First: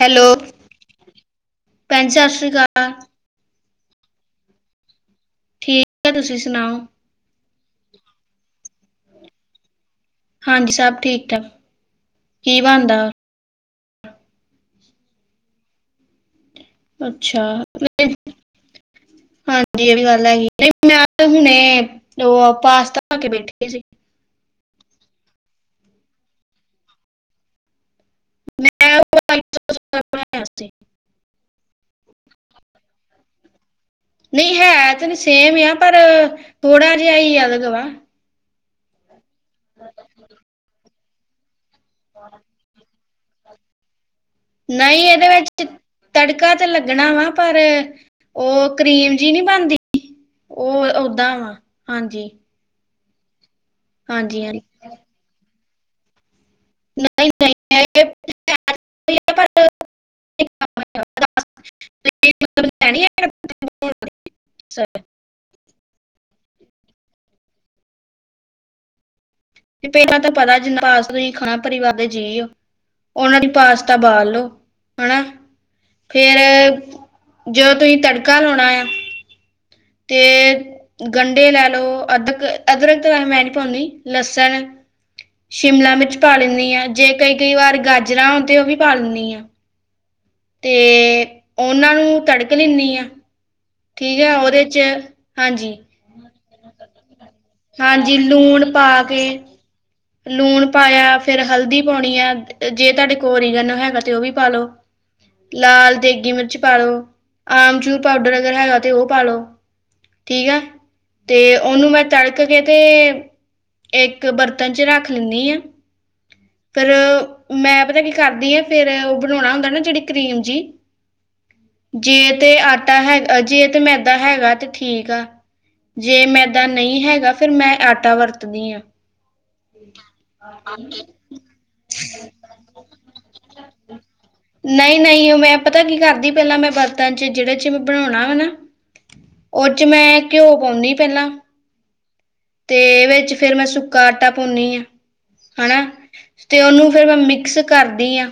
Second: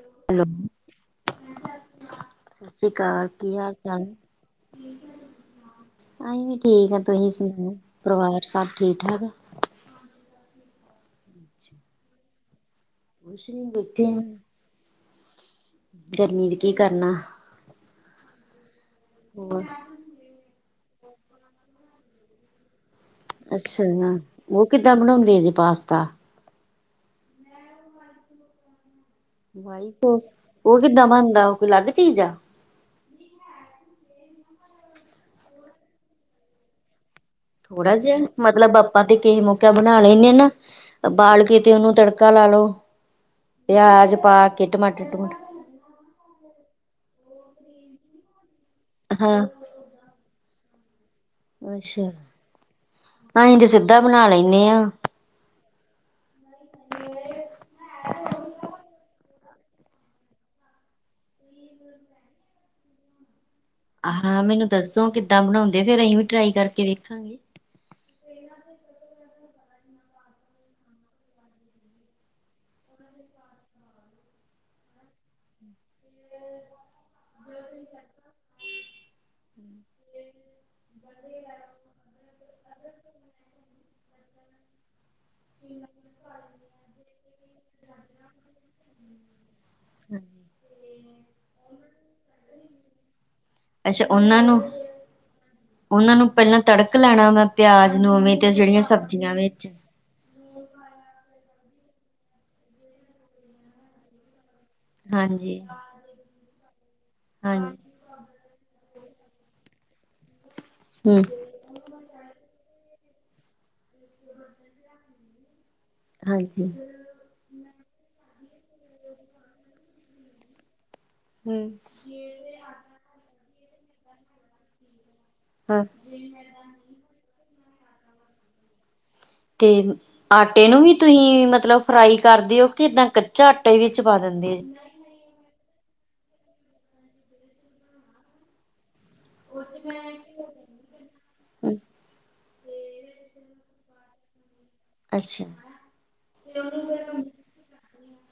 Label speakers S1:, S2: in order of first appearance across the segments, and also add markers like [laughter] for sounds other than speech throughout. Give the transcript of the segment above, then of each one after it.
S1: Hello ਭੈਣ ਸਤਿ ਸ੍ਰੀ ਅਕਾਲ।
S2: ਅਸੀ
S1: ਠੀਕ ਹੈ ਤੁਸੀਂ
S2: ਵੀ
S1: ਸੁਣਾਓ
S2: ਠੀਕ ਆ ਤੁਸੀਂ ਸੁਣਾਓ ਪਰਿਵਾਰ ਸਭ, ਠੀਕ ਠਾਕ?
S1: ਹਾਂਜੀ ਸਭ ਠੀਕ ਠਾਕ ਕੀ ਬਣਦਾ ਵਾ?
S2: [inaudible] ਗਰਮੀ [unintelligible]
S1: ਅੱਛਾ।
S2: ਹੋਰ
S1: ਹਾਂਜੀ ਇਹ ਵੀ ਗੱਲ ਹੈਗੀ ਨਹੀ ਮੈਂ ਤਾਂ ਹੁਣੇ ਉਹ ਪਾਸਤਾ, ਖਾ ਕੇ ਬੈਠੇ ਸੀ।
S2: ਅੱਛਾ ਉਹ ਕਿੱਦਾਂ ਬਣਾਂਓਦੇ ਜੇ ਪਾਸਤਾ?
S1: ਮੈਂ ਉਹ ਵਾਲਾ
S2: ਸੋਸ,
S1: ਬਣਾਇਆ ਸੀ
S2: ਉਹ ਕਿੱਦਾਂ ਬਣਦਾ ਉਹ ਕੋਈ ਅਲੱਗ ਚੀਜ਼ ਆ?
S1: ਨਹੀਂ ਹੈ ਤੇ ਸੇਮ ਆ ਪਰ ਥੋੜਾ ਜਿਹਾ ਈ ਅਲਗ ਵਾ।
S2: ਥੋੜਾ ਜਿਹਾ ਮਤਲਬ ਆਪਾਂ ਤੇ ਕਈ ਮੌਕੇ ਬਣਾ ਲੈਂਨੇ ਆਂ ਨਾ ਓਬਾਲ ਕੇ, ਤੇ ਉਹਨੂੰ ਤੜਕਾ ਲਾ ਲਓ ਪਿਆਜ ਪਾ ਕੇ ਟਮਾਟਰ
S1: ਨਹੀਂ ਇਹਦੇ
S2: ਤਮੁਟਰ।
S1: ਵਿੱਚ ਤੜਕਾ ਤੇ ਲੱਗਣਾ ਵਾ ਪਰ ਉਹ ਕਰੀਮ ਜਿ
S2: ਹਾਂ
S1: ਨਹੀਂ ਬਣਦੀ ਉਹ, ਓਦਾਂ ਵਾ
S2: ਅੱਛਾ
S1: ਹਾਂਜੀ।
S2: ਅਸੀਂ ਤੇ ਸਿੱਧਾ ਬਣਾ
S1: ਹਾਂਜੀ ਹਾਂਜੀ
S2: ਲੈਂਨੇ ਆਂ।
S1: [unintelligible] [inaudible]
S2: ਹਾਂ ਮੈਨੂੰ ਦੱਸੋ ਕਿੱਦਾਂ ਬਣਾਉਂਦੇ ਫੇਰ ਅਸੀਂ ਵੀ ਟਰਾਈ ਕਰਕੇ ਵੇਖਾਂਗੇ।
S1: ਤੇ ਪਹਿਲਾਂ ਤਾਂ ਪਤਾ [unintelligible] ਤੁਸੀਂ ਖਾਣਾ ਪਰਿਵਾਰ ਦੇ ਜੀ ਹੋ। ਉਹਨਾਂ ਲਈ ਪਾਸਤਾ ਉਬਾਲ ਲੋ ਹੈਨਾ। ਫੇਰ ਜਦੋਂ ਤੁਸੀਂ ਤੜਕਾ ਲਾਉਣਾ ਆ। ਤੇ ਗੰਢੇ ਲੈ ਲਓ ਅਦਰਕ ਅਦਰਕ ਤੇ ਵੈਸੇ ਮੈਂ ਨੀ ਪਾਉਂਦੀ ਲਸਣ, ਸ਼ਿਮਲਾ ਮਿਰਚ ਪਾ ਲੈਂਨੀ ਆ ਜੇ ਕਈ ਕਈ ਵਾਰ ਗਾਜਰਾਂ ਤੇ ਉਹ ਵੀ ਪਾ ਲੈਂਨੀ ਆ। ਤੇ ਉਹਨਾਂ ਨੂੰ ਤੜਕ ਲੈਂਦੀ ਆ।
S2: ਅੱਛਾ
S1: ਠੀਕ ਹੈ
S2: ਉਹਨਾਂ ਨੂੰ
S1: ਉਹਦੇ ਚ, ਹਾਂਜੀ
S2: ਉਹਨਾਂ ਨੂੰ ਪਹਿਲਾਂ ਤੜਕ ਲੈਣਾ ਮੈਂ ਪਿਆਜ
S1: ਹਾਂਜੀ
S2: ਨੂੰ [unintelligible]
S1: ਲੂਣ
S2: ਜੇੜੀਆਂ
S1: ਪਾ
S2: ਸਬਜ਼ੀਆਂ
S1: ਕੇ
S2: ਨੇ।
S1: ਲੂਣ ਪਾਇਆ ਫੇਰ ਹਲਦੀ ਪਾਉਣੀ ਆ ਜੇ ਤੁਹਾਡੇ [unintelligible] ਹੈਗਾ ਤੇ ਉਹ ਵੀ ਪਾ ਲੋ।
S2: ਹਾਂਜੀ
S1: ਲਾਲ ਦੇਗੀ ਮਿਰਚ ਪਾਾਲੋ
S2: ਹਾਂਜੀ
S1: ਆਮ ਚੂਰ ਪਾਊਡਰ, ਹੈਗਾ ਤੇ ਉਹ ਪਾ ਲੋ ਠੀਕ ਹੈ
S2: ਹੂੰ
S1: ਤੇ ਉਹਨੂੰ ਮੈਂ ਤੜਕ, ਕੇ ਤੇ ਇੱਕ ਬਰਤਨ ਚ ਰੱਖ ਲੈਂਨੀ ਆ
S2: ਹਾਂਜੀ
S1: ਫੇਰ ਮੈਂ ਪਤਾ ਕੀ ਕਰਦੀ ਆ ਫੇਰ ਉਹ ਬਣਾਉਣਾ ਹੁੰਦਾ ਨਾ ਜਿਹੜੀ ਕਰੀਮ ਜੀ।
S2: ਹੂੰ
S1: ਜੇ ਤੇ ਆਟਾ ਹੈਗਾ ਜੇ ਤੇ ਮੈਦਾ ਹੈਗਾ ਤੇ ਠੀਕ ਆ।
S2: ਹਾਂ
S1: ਜੇ ਮੈਂਦਾਂ ਨਹੀਂ ਹੈਗਾ ਫੇਿਰ ਮੈਂ ਆਟਾ ਵਰਤਦੀ ਆਂ।
S2: ਤੇ ਆਟੇ ਨੂੰ ਵੀ ਤੁਸੀਂ ਮਤਲਬ ਫਰਾਈ ਕਰਦੇ ਓ ਕਿ ਏਦਾਂ ਕੱਚਾ ਆਟਾ ਵਿੱਚ ਪਾ ਦਿੰਦੇ ਆ।
S1: ਨਹੀਂ ਨਹੀਂ ਉਹ ਮੈਂ ਪਤਾ ਕੀ ਕਰਦੀ ਪਹਿਲਾਂ ਮੈਂ ਬਰਤਨ ਚ ਜਿਹੜੇ ਚ ਮੈਂ ਬਣਾਉਣਾ ਵਾ ਨਾ, ਓਹਦੇ ਚ ਮੈਂ ਘਿਓ ਪਾਉਂਨੀ ਪਹਿਲਾਂ।
S2: ਹੂੰ
S1: ਤੇ ਵਿੱਚ ਫੇਰ ਮੈਂ ਸੁੱਕਾ ਆਟਾ ਪਾੁੰਨੀ ਆਾਂ।
S2: ਅੱਛਾ
S1: ਹੈਣਾ ਤੇ ਉਹਨੂੰ ਫੇਰ ਮੈਂ ਮਿਕਸ ਕਰਦੀ ਆਾਂ।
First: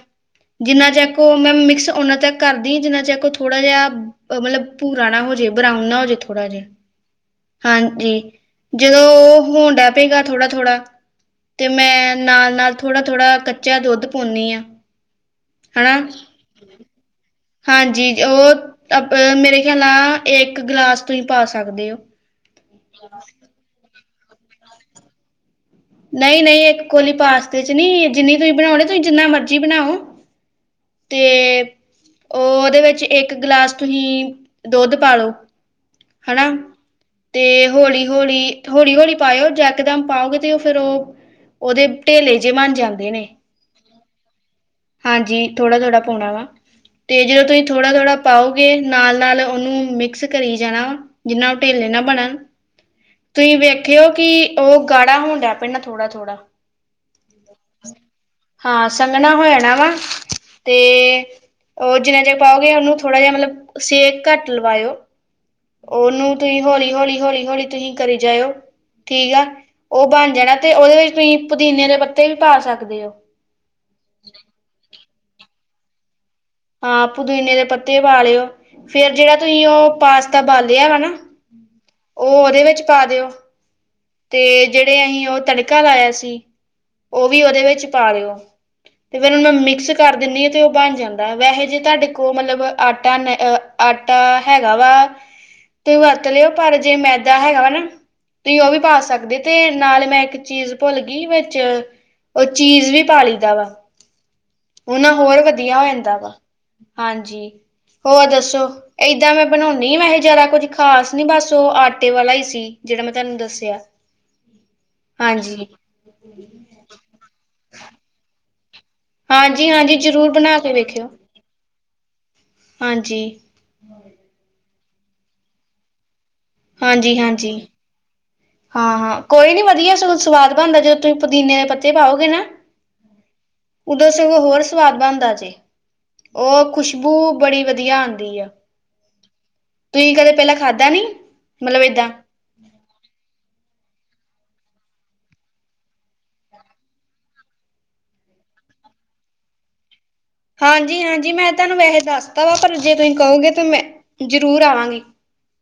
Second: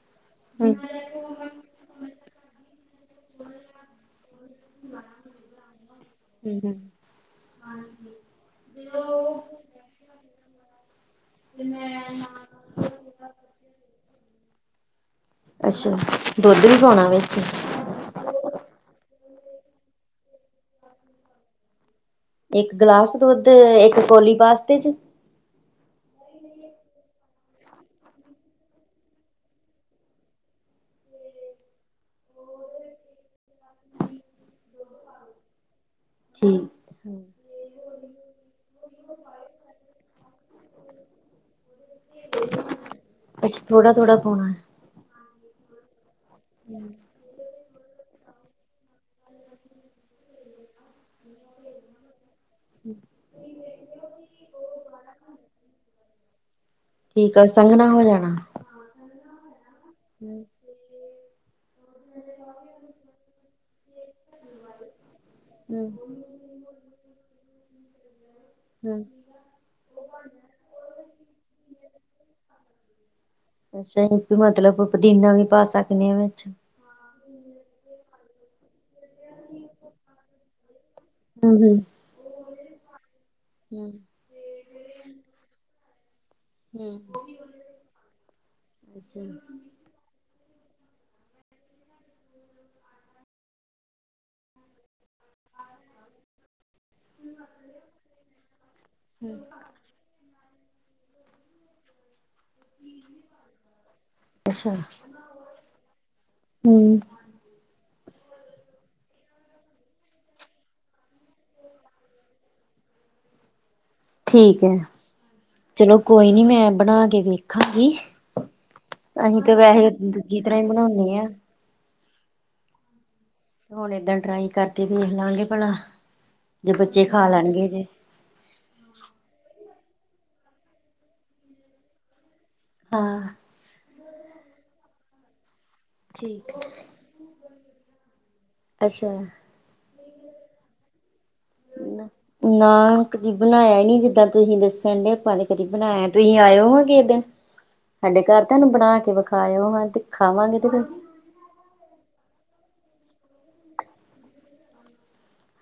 S2: ਹੂੰ
S1: ਜਿੰਨਾ ਤੱਕ ਉਹ ਮੈਂ ਮਿਕਸ ਓਨਾ ਤੱਕ ਕਰਦੀ ਜਿੰਨਾ ਤੱਕ ਉਹ ਥੋੜਾ ਜਿਹਾ ਮਤਲਬ ਪੂਰਾ ਨਾ, ਹੋਜੇ ਬਰਾਉਨ ਨਾ ਹੋਜੇ ਥੋੜਾ
S2: ਹੂੰ
S1: ਜਾ
S2: ਹੂੰ
S1: ਹਾਂਜੀ। ਜਦੋਂ ਉਹ [unintelligible] ਪੇਗਾ ਥੋੜਾ ਥੋੜ੍ਹਾ। ਤੇ ਮੈਂ ਨਾਲ ਨਾਲ ਥੋੜਾ ਥੋੜ੍ਹਾ ਕੱਚਾ ਦੁੱਧ ਪਾਉਂਨੀ ਆ।
S2: ਅੱਛਾ
S1: ਹਨਾ
S2: ਦੁੱਧ ਵੀ ਪਾਉਣਾ ਵਿੱਚ।
S1: ਹਾਂਜੀ ਉਹ ਅਪਨਾ ਮੇਰੇ ਖਿਆਲ ਨਾਲ ਇੱਕ ਗਲਾਸ ਤੁਸੀਂ ਪਾ ਸਕਦੇ ਓ।
S2: ਇੱਕ ਗਲਾਸ ਦੁੱਧ, ਇੱਕ ਕੋੌਲੀ ਵਾਸਤੇ ਚ
S1: ਨਹੀਂ ਨਹੀਂ, ਇੱਕ ਕੋਲੀ ਪਾਸਤੇ ਚ ਨੀ, ਜਿੰਨੀ ਤੁਸੀਂ ਬਣਾਉਨੀ ਤੁਸੀਂ ਜਿੰਨਾ ਮਰਜ਼ੀ ਬਣਾਓ। ਤੇ ਉਹ ਉਹਦੇ ਵਿੱਚ ਇੱਕ ਗਲਾਸ ਤੁਹੀ ਦੁੱਧ ਪਾਲੋ ਹਨਾ,
S2: ਠੀਕ
S1: ਤੇ ਹੋੌਲੀ ਹੋੌਲੀ ਹੌਲੀ ਹੌਲੀ ਪਾਓ, ਜਕਦਮ ਪਾਓਗੇ ਤੇ ਫਿਰ ਉਹ ਉਹਦੇ ਢੇਲੇ ਜੇਹੇ ਬਨ ਜਾਂਦੇ ਨੇ
S2: ਅੱਛਾ ਥੋੜਾ ਥੋੜਾ ਪੋਨੇ
S1: ਜੀ, ਥੋੜਾ ਥੋੜਾ ਪੋਉਣਾ ਵਾ, ਤੇ ਜਦੋਂ ਤੁਸੀਂ ਥੋੜ੍ਹਾ ਥੋੜ੍ਹਾ ਪਾਓਗੇ, ਨਾਲ ਨਾਲ ਉਹਨੂੰ ਮਿਕਸ ਕਰੀ ਜਾਣਾ ਵਾ, ਜਿੰਨਾ ਉਹ ਢੇਲੇ ਨਾ ਬਣਨ ਤੁਹੀ ਵੇਖਿਓ ਕਿ, ਉਹ ਗਾੜਾ ਹੋਣ ਡ ਪੈਂਦਾ ਥੋੜ੍ਹਾ ਥੋੜ੍ਹਾ
S2: ਠੀਕ ਆ ਸੰਘਣਾ ਹੋ ਜਾਣਾ।
S1: ਹਾਂ ਸੰਘਣਾ ਹੋਇਆ
S2: ਹੂੰ,
S1: ਤੇ ਉਹ ਜਿੰਨਾ ਚਿਰ ਪਾਓਗੇ ਉਹਨੂੰ ਥੋੜ੍ਹਾ ਜਿਹਾ ਮਤਲਬ ਸੇਕ ਘੱਟ ਲਵਾਇਓ,
S2: ਹੂੰ,
S1: ਉਹਨੂੰ ਤੁਸੀਂ ਹੌਲੀ ਹੌਲੀ ਹੌਲੀ ਹੌਲੀ ਤੁਸੀਂ ਕਰੀ ਜਾਓ,
S2: ਹੂੰ।
S1: ਠੀਕ ਆ, ਉਹ ਬਣ ਜਾਣਾ ਤੇ ਉਹਦੇ ਵਿੱਚ ਤੁਸੀਂ ਪੁਦੀਨੇ ਦੇ ਪੱਤੇ ਤੇ ਵੀ ਪਾ ਸਕਦੇ ਹੋ
S2: ਅੱਛਾ, ਇਹ ਮਤਲਬ ਪੁਦੀਨਾ ਵੀ ਪਾ ਸਕਨੇ ਆ ਵਿੱਚ
S1: ਹਾਂ, ਪੁਦਨੇ ਦੇ ਪੱਤੇ ਪਾ ਲਿਓ, ਫੇਰ ਜਿਹੜਾ ਤੁਸੀਂ ਉਹ ਪਾਸਤਾ ਬਾਲਆ ਵਾ ਨਾ
S2: [unintelligible]
S1: ਉਹ ਉਹਦੇ ਵਿੱਚ ਪਾ ਦਿਓ
S2: ਹਮ
S1: ਤੇ ਜਿਹੜੇ ਅਹੀ ਉਹ ਤੜਕਾ ਲਾਇਆ ਸੀ
S2: ਹੂੰ।
S1: ਉਹ ਵੀ ਉਹਦੇ ਵਿੱਚ ਪਾ ਲਿਓ, ਤੇ ਫਿਰ ਉਨੂ ਮੈਂ ਮਿਕਸ ਕਰ ਦਿੰਨੀ ਆ ਤੇ ਉਹ ਬਨ ਜਾਂਦ ਵੈਸੇ ਜੇ ਤੁਹਾਡੇ ਕੋਲ ਮਤਲਬ, ਆਟਾ ਨ ਆਟਾ ਹੈਗਾ ਵਾ ਤੇ ਵਰਤ ਲਿਓ ਪਰ ਜੇ ਮੈਦਾ ਹੈਗਾ ਵਾ ਨਾ, ਤੁਸੀਂ ਉਹ ਵੀ ਪਾ ਸਕਦੇ, ਤੇ ਨਾਲ ਮੈਂ ਇ ਚੀਜ਼ ਭੁੱਲ ਗੀ ਵਿੱਚ ਉਹ ਚੀਜ਼ ਵੀ ਪਾ ਲੀ ਦਾ ਵਾ,
S2: ਅੱਛਾ।
S1: ਉਹ ਨਾ ਹੋਰ ਵਧੀਆ ਹੋ ਜਾਂਨ
S2: ਹੂੰ।
S1: ਹਾਂਜੀ ਹੋਰ ਦੱਸੋ ਏਦਾਂ ਮੈਂ ਬਨੋਨੀ ਹੀ, ਵੈਸੇ ਜ਼ਿਆਦਾ ਕੁੱਝ ਖਾਸ ਨੀ ਬਸ ਉਹ ਆਟੇ ਵਾਲਾ ਈ ਸੀ ਜਿਹੜਾ ਮੈਂ ਤੁਹਾਨੂੰ ਦੱਸਿਆ
S2: ਠੀਕ ਹੈ
S1: ਹਾਂਜੀ
S2: ਚਲੋ ਕੋਈ ਨੀ ਮੈਂ ਬਣਾ ਕੇ ਵੇਖਾਂਗੀ ਅਸੀਂ ਤਾਂ
S1: ਹਾਂਜੀ
S2: ਵੈਹੇ
S1: ਹਾਂਜੀ ਜ਼ਰੂਰ
S2: ਦੂਜੀ
S1: ਬਣਾ
S2: ਤਰ੍ਹਾਂ ਈ
S1: ਕੇ ਵੇਖਿਓ
S2: ਬਨੋਨੇ ਆਂ
S1: ਹਾਂਜੀ
S2: ਹੁਣ ਏਦਾਂ ਟਰਾਈ ਕਰਕੇ ਵੇਖ ਲਾਂਗੇ, ਭਲਾ, ਜੇ ਬੱਚੇ ਖਾ ਲੈਣਗੇ ਜੇ
S1: ਹਾਂ ਹਾਂ ਕੋਈ ਨੀ ਵਧੀਆ, ਸਗੋਂ ਸਵਾਦ ਬਨਦਾ ਜਦੋਂ ਤੁਸੀਂ ਪੁਦੀਨੇ ਦੇ ਪੱਤੇ ਪਾਓਗੇ ਨਾ
S2: ਹਾਂ,
S1: ਉਦੋਂ ਸਗੋ ਹੋਰ ਸਵਾਦ ਬਨਦਾ ਜੇ,
S2: ਠੀਕ
S1: ਉਹ ਖੁਸ਼ਬੂ ਬੜੀ ਵਧੀਆ ਆਂਦੀ ਏ
S2: ਅੱਛਾ
S1: ਤੁਸੀਂ ਕਦੇ ਪਹਿਲਾਂ ਖਾਧਾ ਨੀ? ਮਤਲਬ ਏਦਾਂ
S2: ਨਾ ਕਦੀ ਬਨਾਇਆ ਈ ਨੀ ਜਿੱਦਾਂ ਤੁਸੀਂ ਦਸਨ ਡੇ, ਆਪਾਂ ਨੇ ਕਦੀ ਤੁਸੀਂ ਆਇਓ ਕਿਸੇ ਦਿਨ ਸਾਡੇ ਘਰ ਤਾਂ ਇਹਨੂੰ ਬਣਾ ਕੇ ਵਿਖਾਇਓ, ਹਾਂ ਖਾਵਾਂਗੇ ਤੇ ਫਿਰ
S1: ਹਾਂਜੀ, ਹਾਂਜੀ ਮੈਂ ਤੁਹਾਨੂੰ ਵੈਸੇ ਦੱਸਤਾ ਵਾ ਪਰ ਜੇ ਤੁਸੀਂ ਕਹੋਗੇ, ਤੇ ਮੈਂ ਜਰੂਰ ਆਵਾਂਗੀ।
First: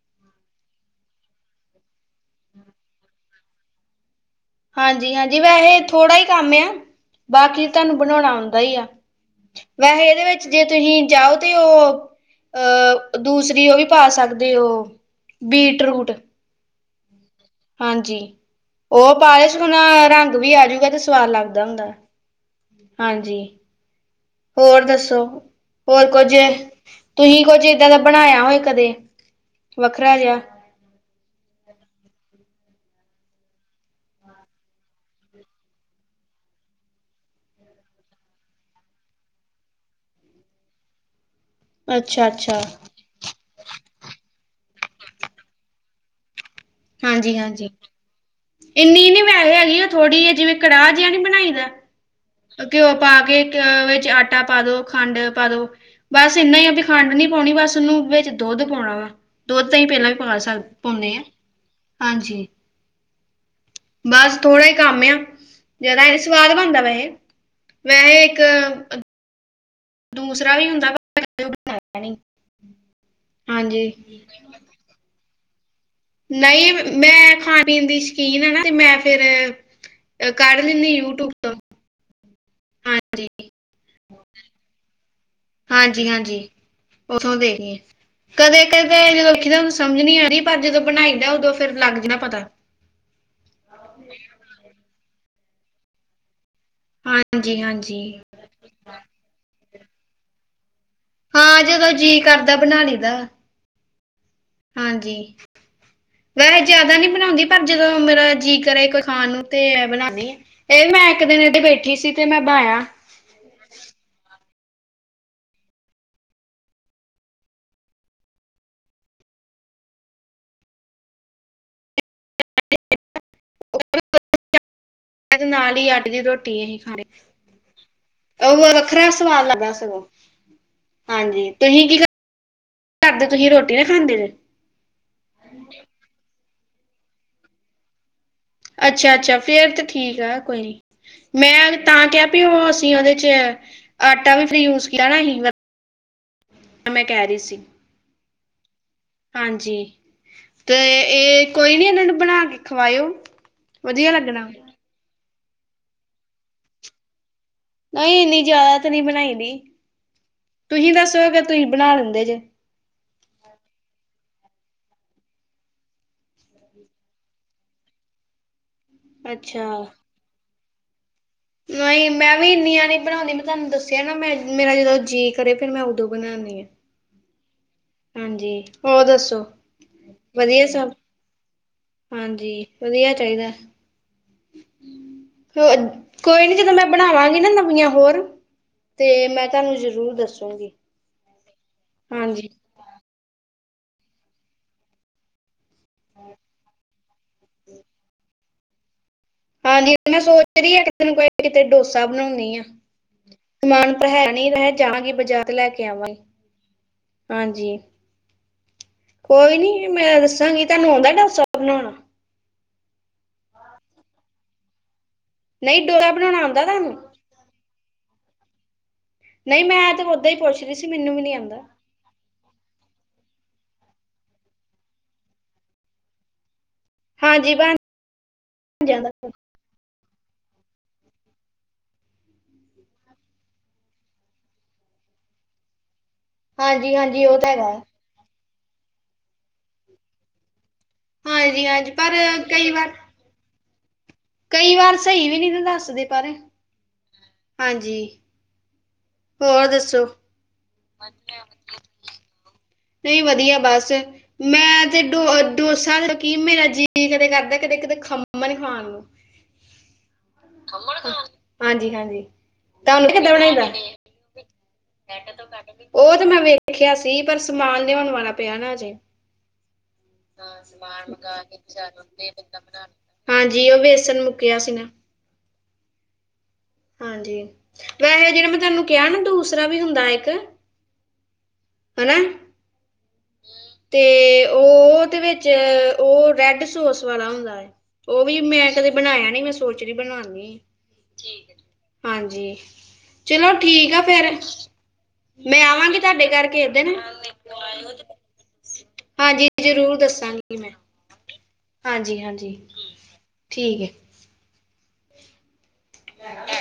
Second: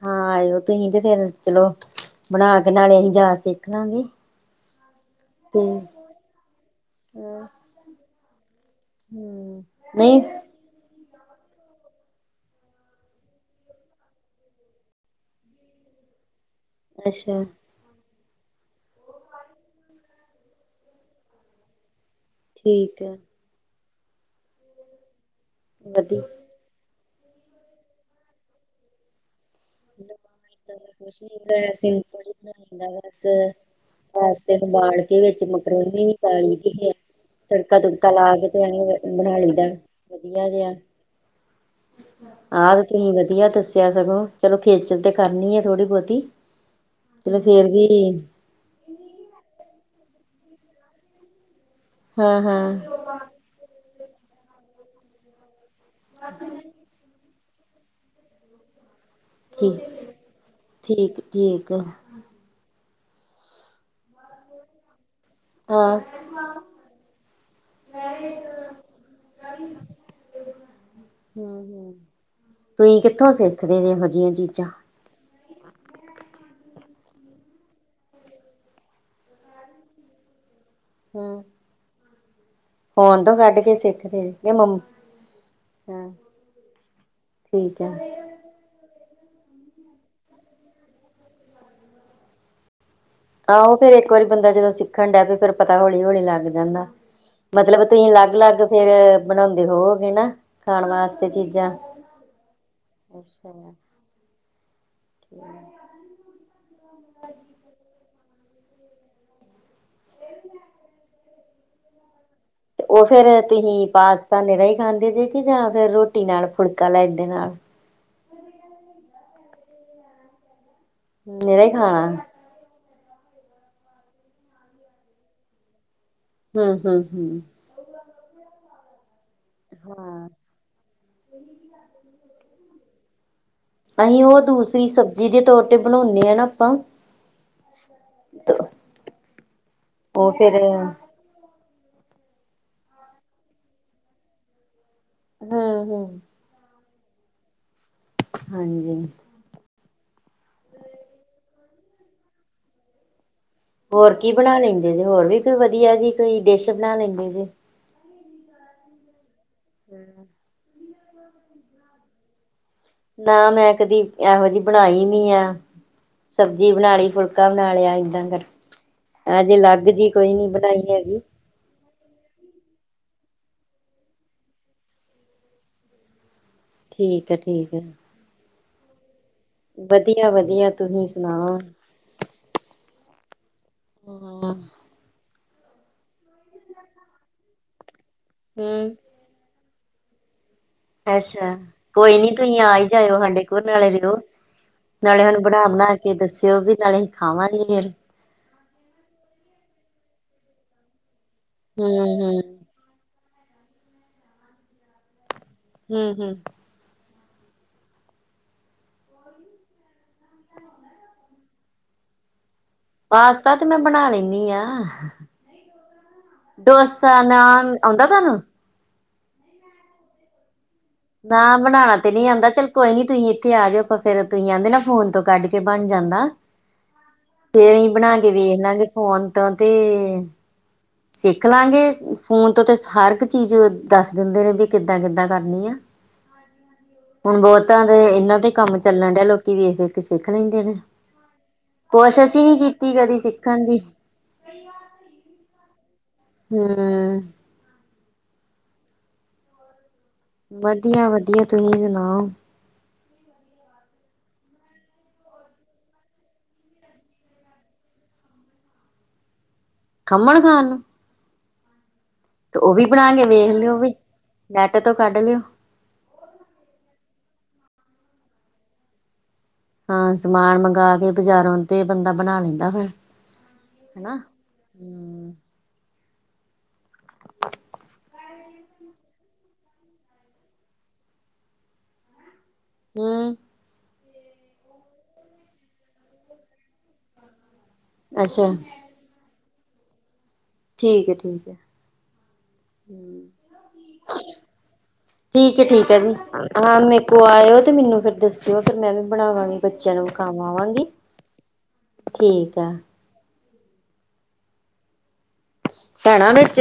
S2: ਹਾਂ ਆਇਓ ਤੁਹੀ ਤੇ ਫੇਰ ਚਲੋ ਬਣਾ ਕੇ ਨਾਲੇ ਅਸੀਂ ਜਾਚ ਸਿੱਖ ਲਾਂਗੇ।
S1: ਹਾਂਜੀ, ਹਾਂਜੀ
S2: ਤੇ
S1: ਵੈਸੇ ਥੋੜਾ ਹੀ ਕੰਮ ਆ, ਬਾਕੀ ਤੁਹਾਨੂੰ ਬਣਾਉਣਾ ਦਾ ਹੀ ਆ,
S2: ਹਮ
S1: ਵੈਸੇ
S2: ਨਹੀਂ
S1: ਇਹਦੇ ਵਿੱਚ ਜੇ ਤੁਸੀਂ ਜਾਓ ਤੇ ਉਹ ਅਹ ਦੂਸਰੀ ਉਹ ਵੀ ਪਾ ਸਕਦੇ ਉਹ ਬੀਟ ਰੂਟ
S2: ਅੱਛਾ।
S1: ਹਾਂਜੀ, ਉਹ ਪਾ ਲਿਸ਼ ਹੁਣ ਰੰਗ ਵੀ ਆਜੂਗਾ ਤੇ ਸਵਾਦ ਲੱਗਦਾ ਹੁੰਦਾ।
S2: ਠੀਕ ਹੈ
S1: ਹਾਂਜੀ ਹੋਰ ਦੱਸੋ, ਹੋਰ
S2: ਵਧੀਆ
S1: ਕੁੱਝ ਤੁਸੀਂ ਕੁੱਝ ਏਦਾਂ ਦਾ ਬਣਾਇਆ ਹੋਏ ਕਦੇ ਵੱਖਰਾ ਜਿਹਾ
S2: ਕੁਛ ਨੀ ਬਣਾਈ ਸੀ ਕੜੀ ਬਣਾਈ ਮੈਂ ਬਸ ਪਾਸਤੇ ਨੂੰ ਬਾਲ ਕੇ ਵਿੱਚ ਮਕਰੋਂਨੀ ਵੀ ਪਾ ਲਈ ਦੀ ਆ ਤੜਕਾ ਤੁੜਕਾ ਲਾ ਕੇ ਤੇ ਐ ਬਣਾ ਲਈ ਦਾ ਵਧੀਆ ਜਿਹਾ
S1: ਅੱਛਾ ਅੱਛਾ
S2: ਆਹ ਤੇ ਤੁਸੀਂ ਵਧੀਆ ਦੱਸਿਆ ਸਗੋ ਖੇਚਲ ਤੇ ਕਰਨੀ ਐ ਥੋੜੀ ਬਹੁਤੀ
S1: ਹਾਂਜੀ,
S2: ਚਲੋ
S1: ਹਾਂਜੀ
S2: ਫੇਰ ਵੀ
S1: ਇੰਨੀ ਨੀ ਵੈਸੇ ਹੈਗੀ ਥੋੜ੍ਹੀ ਜੀ ਜਿਵੇਂ ਕੜਾਹ ਜਿਹਾ ਨੀ ਬਣਾਈ ਦਾ
S2: ਹਾਂ
S1: ਘਿਓ
S2: ਹਾਂ
S1: ਪਾ ਕੇ ਵਿ ਆਟਾ ਪਾ ਦੋ ਖੰਡ ਪਾ ਦੋ ਬਸ ਇੰਨਾ ਈ ਆ ਵੀ ਖੰਡ ਨੀ ਪਾਉਣੀ ਬਸ ਉਹਨੂੰ ਵਿੱਚ ਦੁੱਧ ਪਾਉਣਾ ਵਾ ਦੁੱਧ ਤਾਂ ਅਸੀਂ
S2: ਠੀਕ
S1: ਪਹਿਲਾਂ ਵੀ ਪਾ ਪਾਉਣੇ
S2: ਠੀਕ
S1: ਆ।
S2: ਠੀਕ
S1: ਹਾਂਜੀ, ਬਸ ਥੋੜਾ ਹੀ ਕੰਮ ਆ
S2: ਹਾਂ
S1: ਜ਼ਿਆਦਾ ਇਹ ਸਵਾਦ ਬਣਦਾ ਵੈਸੇ ਵੈਸੇ ਇੱਕ ਦੂਸਰਾ ਵੀ ਹੁੰਦਾ।
S2: ਹੂੰ ਹੂੰ, ਤੁਸੀਂ ਕਿੱਥੋਂ ਸਿੱਖਦੇ
S1: ਹਾਂਜੀ
S2: [unintelligible] ਵਧੀਆ ਚੀਜ਼ਾ
S1: ਨਹੀਂ ਮੈਂ ਖਾਣ ਪੀਣ ਦੀ ਸ਼ਕੀਨ ਆ ਨਾ ਤੇ ਮੈਂ ਫਿਰ ਕਰ ਨਹੀਂ ਨਹੀਂ ਯੂਟਿਊਬ
S2: ਹੂੰ
S1: ਤੋਂ
S2: ਫੋਨ
S1: ਹਾਂਜੀ
S2: ਤੋਂ ਕੱਢ ਕੇ ਸਿੱਖਦੇ ਜਾ ਮੰ
S1: ਹਾਂਜੀ, ਹਾਂਜੀ ਉੱਥੋਂ ਦੇਖਣੀ
S2: ਠੀਕ ਹੈ
S1: ਕਦੇ ਕਦੇ ਜਦੋਂ ਦੇਖੀ ਦਾ ਉਹਨੂੰ ਸਮਝ ਨੀ ਆ ਰਹੀ ਪਰ ਜਦੋਂ ਬਣਾਈ ਦਾ ਉਦੋਂ ਫੇਰ ਲੱਗ ਜਾਂਦਾ ਪਤਾ
S2: ਆਹੋ ਫੇਰ ਇੱਕ ਵਾਰੀ ਬੰਦਾ ਜਦੋਂ ਸਿੱਖਣ ਡਿਆ ਵੀ ਫਿਰ ਪਤਾ ਹੌਲੀ ਹੌਲੀ ਲੱਗ ਜਾਂਦਾ
S1: ਹਾਂਜੀ
S2: ਮਤਲਬ
S1: ਹਾਂਜੀ
S2: ਤੁਸੀਂ ਅਲੱਗ ਅਲੱਗ ਫੇਰ ਬਣਾਉਂਦੇ ਹੋਵੋਗੇ ਨਾ। ਖਾਣ ਵਾਸਤੇ
S1: ਹਾਂ
S2: ਚੀਜ਼ਾਂ
S1: ਜਦੋਂ ਜੀ ਕਰਦਾ ਬਣਾ ਲਈਦਾ
S2: ਅੱਛਾ।
S1: ਹਾਂਜੀ, ਮੈਂ ਜਿਆਦਾ ਨਹੀਂ ਬਣਾਉਂਦੀ ਪਰ ਜਦੋਂ ਮੇਰਾ ਜੀ ਕਰੇ ਕੋਈ ਖਾਣ ਨੂੰ ਤੇ ਬਣਾਣੀ ਆ ਫੇਰ ਮੈਂ ਇੱਕ ਦਿਨ ਇਹ ਤੇ ਬੈਠੀ ਸੀ। ਤੇ ਮੈਂ ਬਣਾਇਆ
S2: ਉਹ ਫੇਰ ਤੁਸੀਂ ਪਾਸਤਾਂ ਨੀਰਾ ਹੀ ਖਾਂਦੇ ਜੇ ਕਿ ਜਾਂ ਫਿਰ ਰੋਟੀ ਨਾਲ ਫੁਲਕਾ ਲੈਂਦੇ ਨਾਲ ਨੀਰਾ ਹੀ ਖਾਣਾ
S1: [inaudible] ਨਾਲ ਹੀ ਆ ਦੀ ਰੋਟੀ ਅਸੀਂ ਖਾਣੀ
S2: ਹੂੰ-ਹੂੰ-ਹੂੰ
S1: ਉਹ ਵੱਖਰਾ ਸਵਾਲ ਲੱਗਦਾ ਸਗੋਂ
S2: ਹਾਂ
S1: ਹਾਂਜੀ ਤੁਸੀਂ ਕੀ ਕਰਦੇ ਤੁਸੀਂ ਰੋਟੀ ਨਾ ਖਾਂਦੇ
S2: ਅਸੀਂ
S1: ਜੇ
S2: ਉਹ ਦੂਸਰੀ ਸਬਜ਼ੀ ਦੇ ਤੌਰ ਤੇ ਬਨਾਉਣੇ ਆ ਨਾ ਆਪਾਂ
S1: ਅੱਛਾ, ਅੱਛਾ ਫੇਰ ਤਾਂ ਠੀਕ
S2: ਉਹ
S1: ਆ
S2: ਫੇਰ
S1: ਕੋਈ ਨੀ ਮੈਂ ਤਾਂ ਕਿਹਾ ਵੀ ਉਹ ਅਸੀਂ ਉਹਦੇ ਚ ਆਟਾ ਵੀ ਫਰੀ ਯੂਜ ਕੀਤਾ ਨਾ ਅਸੀਂ
S2: ਹੂੰ ਹੂੰ,
S1: ਮੈਂ ਕਹਿ ਰਹੀ ਸੀ।
S2: ਹਾਂਜੀ।
S1: ਹਾਂਜੀ ਤੇ ਇਹ ਕੋਈ ਨੀ ਇਹਨਾਂ ਨੂੰ ਬਣਾ ਕੇ ਖਵਾਇਓ ਵਧੀਆ
S2: ਹੋਰ ਕੀ
S1: ਲੱਗਣਾ।
S2: ਬਣਾ ਲੈਂਦੇ ਜੇ? ਹੋਰ ਵੀ ਕੋਈ ਵਧੀਆ ਜੀ ਕੋਈ ਡਿਸ਼ ਬਣਾ ਲੈਂਦੇ ਜੇ।
S1: ਨਹੀਂਂ ਇੰਨੀ ਜ਼ਿਆਦਾ ਤਾਂ ਨਹੀਂ ਬਣਾਈ ਦੀ
S2: [inaudible]
S1: ਤੁਸੀਂ ਦੱਸੋ, ਤੁਸੀਂ ਬਣਾ ਲੈਂਦੇ ਜੇ।
S2: ਨਾ ਮੈਂ ਕਦੀ ਇਹੋ ਜਿਹੀ ਬਣਾਈ ਨੀ ਆ, ਸਬਜ਼ੀ ਬਣਾ ਲਈ, ਫੁਲਕਾ ਬਣਾ ਲਿਆ ਏਦਾਂ ਕਰ ਹਜੇ
S1: ਅੱਛਾ।
S2: ਅਲੱਗ ਜੀ ਕੋਈ ਨੀ ਬਣਾਈ ਹੈਗੀ।
S1: ਨਹੀਂ, ਮੈਂ ਵੀ ਇੰਨੀਆਂ ਨੀ ਬਣਾਉਂਦੀ ਮੈਂ ਤੁਹਾਨੂੰ ਦੱਸਿਆ ਨਾ ਮੈਂ ਮੇਰਾ ਜਦੋਂ ਜੀਅ ਕਰੇ ਫਿਰ ਮੈਂ ਉਦੋਂ ਬਣਾਨਣੀ ਆ।
S2: ਠੀਕ ਹੈ
S1: ਹਾਂਜੀ, ਹੋਰ ਦੱਸੋ?
S2: ਵਧੀਆ-ਵਧੀਆ
S1: ਵਧੀਆ ਸਭ
S2: ਤੁਸੀਂ ਸੁਣਾਓ।
S1: ਹਾਂਜੀ, ਵਧੀਆ ਚਾਹੀਦਾ ਏ। ਹੋਰ ਕੋਈ ਨੀ ਜਦੋਂ ਮੈਂ ਬਣਾਵਾਂਗੀ ਨਾ ਨਵੀਆਂ ਹੋਰ,
S2: ਹੂੰ
S1: ਤੇ ਮੈਂ ਤੁਹਾਨੂੰ ਜ਼ਰੂਰ ਦੱਸੂਂਗੀ।
S2: ਅੱਛਾ, ਕੋਈ ਨੀ ਤੁਸੀਂ ਆ ਹੀ ਜਾਇਓ ਸਾਡੇ ਕੋਲ ਨਾਲੇ ਮਿਲੋ, ਨਾਲੇ ਹੁਣ ਬਣਾ ਬਣਾ ਕੇ ਦੱਸਿਓ ਵੀ ਨਾਲੇ ਖਾਵਾਂਗੀ ਫੇਰ
S1: ਹਾਂਜੀ, ਮੈਂ ਸੋਚ ਰਹੀ ਹਾਂ ਕਿ ਇਕ ਦਿਨ ਕੋਈ ਕਿਤੇ ਡੋਸਾ ਬਣਾਉਦੀ
S2: ਹੂੰ-ਹੂੰ-ਹੂੰ-ਹੂੰ
S1: ਆ। ਸਮਾਨ ਪਰ ਹੈ ਨਹੀ, ਮੈਂ ਜਾਵਾਂਗੀ ਬਾਜਾਰ ਤੇ ਲੈ ਕੇ ਆਵਾਂਗੀ। ਹਾਂਜੀ ਕੋਈ ਨੀ ਮੈਂ ਦੱਸਾਂਗੀ ਤੁਹਾਨੂੰ ਆਉਂਦਾ ਡੋਸਾ ਬਣਾੳਣਾ।
S2: ਪਾਸਤਾ ਤੇ ਮੈਂ ਬਣਾ ਲੇਣੀ ਆ
S1: ਨਹੀਂ ਡੋਰਾ ਬਣਾਉਣਾ ਆਉਂਦਾ ਤੁਹਾਨੂੰ
S2: ਡੋਸਾ, ਨਾਨ ਆਉਂਦਾ ਤੁਹਾਨੂੰ?
S1: ਨਹੀਂ ਮੈਂ ਤੇ ਓਦਾਂ ਹੀ ਪੁੱਛ ਰਹੀ ਸੀ ਮੈਨੂੰ ਵੀ ਨਹੀਂ
S2: ਨਾ
S1: ਆਉਂਦਾ
S2: ਬਣਾਉਣਾ ਤੇ ਨੀ ਆਉਂਦਾ, ਚੱਲ ਕੋਈ ਨੀ ਤੁਸੀ ਆ ਜਾਓ ਆਪਾਂ ਫੇਰ ਤੁਸੀਂ ਆਹਂਦੇ ਨਾ ਫੋਨ ਤੋਂ ਕੱਢ ਕੇ ਬਣ ਜਾਂਦਾ
S1: ਹਾਂਜੀ
S2: ਫੇਰ
S1: ਬਣ
S2: ਹੀ ਬਣਾ ਕੇ ਵੇਖਣਾ ਦੇ,
S1: ਜਾਂਦਾ
S2: ਫੋਨ ਤਾਂ ਤੇ ਸਿੱਖ ਲਾਂਗੇ ਫੋਨ ਤੋਂ ਤੇ ਹਰ ਇੱਕ ਚੀਜ਼ ਦੱਸ ਦਿੰਦੇ ਨੇ ਵੀ ਕਿੱਦਾਂ ਕਿੱਦਾਂ ਕਰਨੀ ਆ।
S1: ਹਾਂਜੀ ਹਾਂਜੀ ਉਹ
S2: ਹੁਣ
S1: ਤਾਂ ਹੈਗਾ
S2: ਬਹੁਤਾ ਦੇ ਇਹਨਾਂ ਤੇ ਕੰਮ ਚੱਲਣ ਡਿਆ, ਲੋਕੀ ਵੇਖ- ਵੇਖ ਕੇ ਸਿੱਖ ਲੈਂਦੇ ਨੇ।
S1: ਹਾਂਜੀ ਹਾਂਜੀ ਪਰ
S2: ਕੋਸ਼ਿਸ਼ ਹੀ ਨਹੀਂ
S1: ਕਈ
S2: ਕੀਤੀ
S1: ਵਾਰ
S2: ਕਦੀ ਸਿੱਖਣ ਦੀ
S1: ਕਈ ਵਾਰ ਸਹੀ ਵੀ ਨਹੀਂ ਦੱਸਦੇ ਪਰ
S2: ਹੂੰ
S1: ਹਾਂਜੀ। ਹੋਰ ਦੱਸੋ?
S2: ਵਧੀਆ ਵਧੀਆ, ਤੁਸੀਂ ਸੁਣਾਓ।
S1: ਨਹੀਂ ਵਧੀਆ ਬਸ ਮੈਂ ਤੇ ਡੋ ਡੋਸਾ ਕੀ ਮੇਰਾ ਜੀਅ ਕਦੇ ਕਰਦਾ ਕਦੇ ਕਿਤੇ ਖੰਮਨ ਖਾਣ ਨੂੰ।
S2: ਖਮੰਨ ਖਾਨ ਨੂੰ
S1: ਹਾਂਜੀ ਹਾਂਜੀ
S2: ਤੇ ਉਹ
S1: ।
S2: ਵੀ
S1: ਤੁਹਾਨੂੰ
S2: ਬਣਾ ਕੇ
S1: ਕਿੱਦਾਂ ਬਣਾਈ
S2: ਵੇਖ
S1: ਦਾ?
S2: ਲਿਓ ਵੀ ਨੈਟ ਤੋਂ ਕੱਢ ਲਿਓ
S1: ਉਹ ਤੇ ਮੈਂ ਵੇਖਿਆ ਸੀ, ਪਰ ਸਾਮਾਨ ਵੀ ਮੰਗਵਾਉਣਾ ਪਿਆ ਨਾ ਹਜੇ।
S2: ਹਾਂ ਸਮਾਨ ਮੰਗਵਾ ਕੇ ਬਜ਼ਾਰੋਂ ਤੇ ਬੰਦਾ ਬਣਾ ਲੈਂਦਾ ਫਿਰ
S1: ਹਾਂਜੀ, ਉਹ
S2: ਹਨਾ
S1: ਬੇਸਨ ਮੁੱਕਿਆ ਸੀ ਨਾ
S2: ਹਮ
S1: ਹਾਂਜੀ ਵੈਸੇ ਜਿਹੜਾ ਮੈਂ ਤੁਹਾਨੂੰ ਕਿਹਾ ਨਾ ਦੂਸਰਾ ਵੀ ਹੁੰਦਾ ਇੱਕ ਹਨਾ
S2: ਹੂੰ
S1: ਤੇ ਉਹਦੇ ਵਿੱਚ, ਉਹ ਰੈਡ ਸੋਸ ਵਾਲਾ ਹੁੰਦਾ। ਉਹ ਵੀ
S2: ਅੱਛਾ
S1: ਮੈਂ ਕਦੇ ਬਣਾਇਆ ਨੀ, ਮੈਂ ਸੋਚ ਰ ਬਣਾਉਦੀ
S2: ਠੀਕ ਹੈ ਠੀਕ ਹੈ
S1: ਹਾਂਜੀ ਚਲੋ ਠੀਕ ਆ ਫੇਰ
S2: ਠੀਕ ਹੈ, ਠੀਕ ਹੈ ਜੀ। ਹਾਂ ਮੇਕੋ ਆਇਓ ਤੇ ਮੈਨੂੰ ਫੇਰ ਦੱਸਿਓ ਫੇਰ ਮੈਂ ਵੀ
S1: ਹਾਂਜੀ
S2: ਬਣਾਵਾਂਗੀ, ਬੱਚਿਆਂ
S1: ਜ਼ਰੂਰ
S2: ਨੂੰ
S1: ਦੱਸਾਂਗੀ ਮੈਂ
S2: ਖਾਵਾਵਾਂਗੀ
S1: ਹਾਂਜੀ ਹਾਂਜੀ, ਠੀਕ ਏ।
S2: ਭੈਣਾਂ ਵਿੱਚ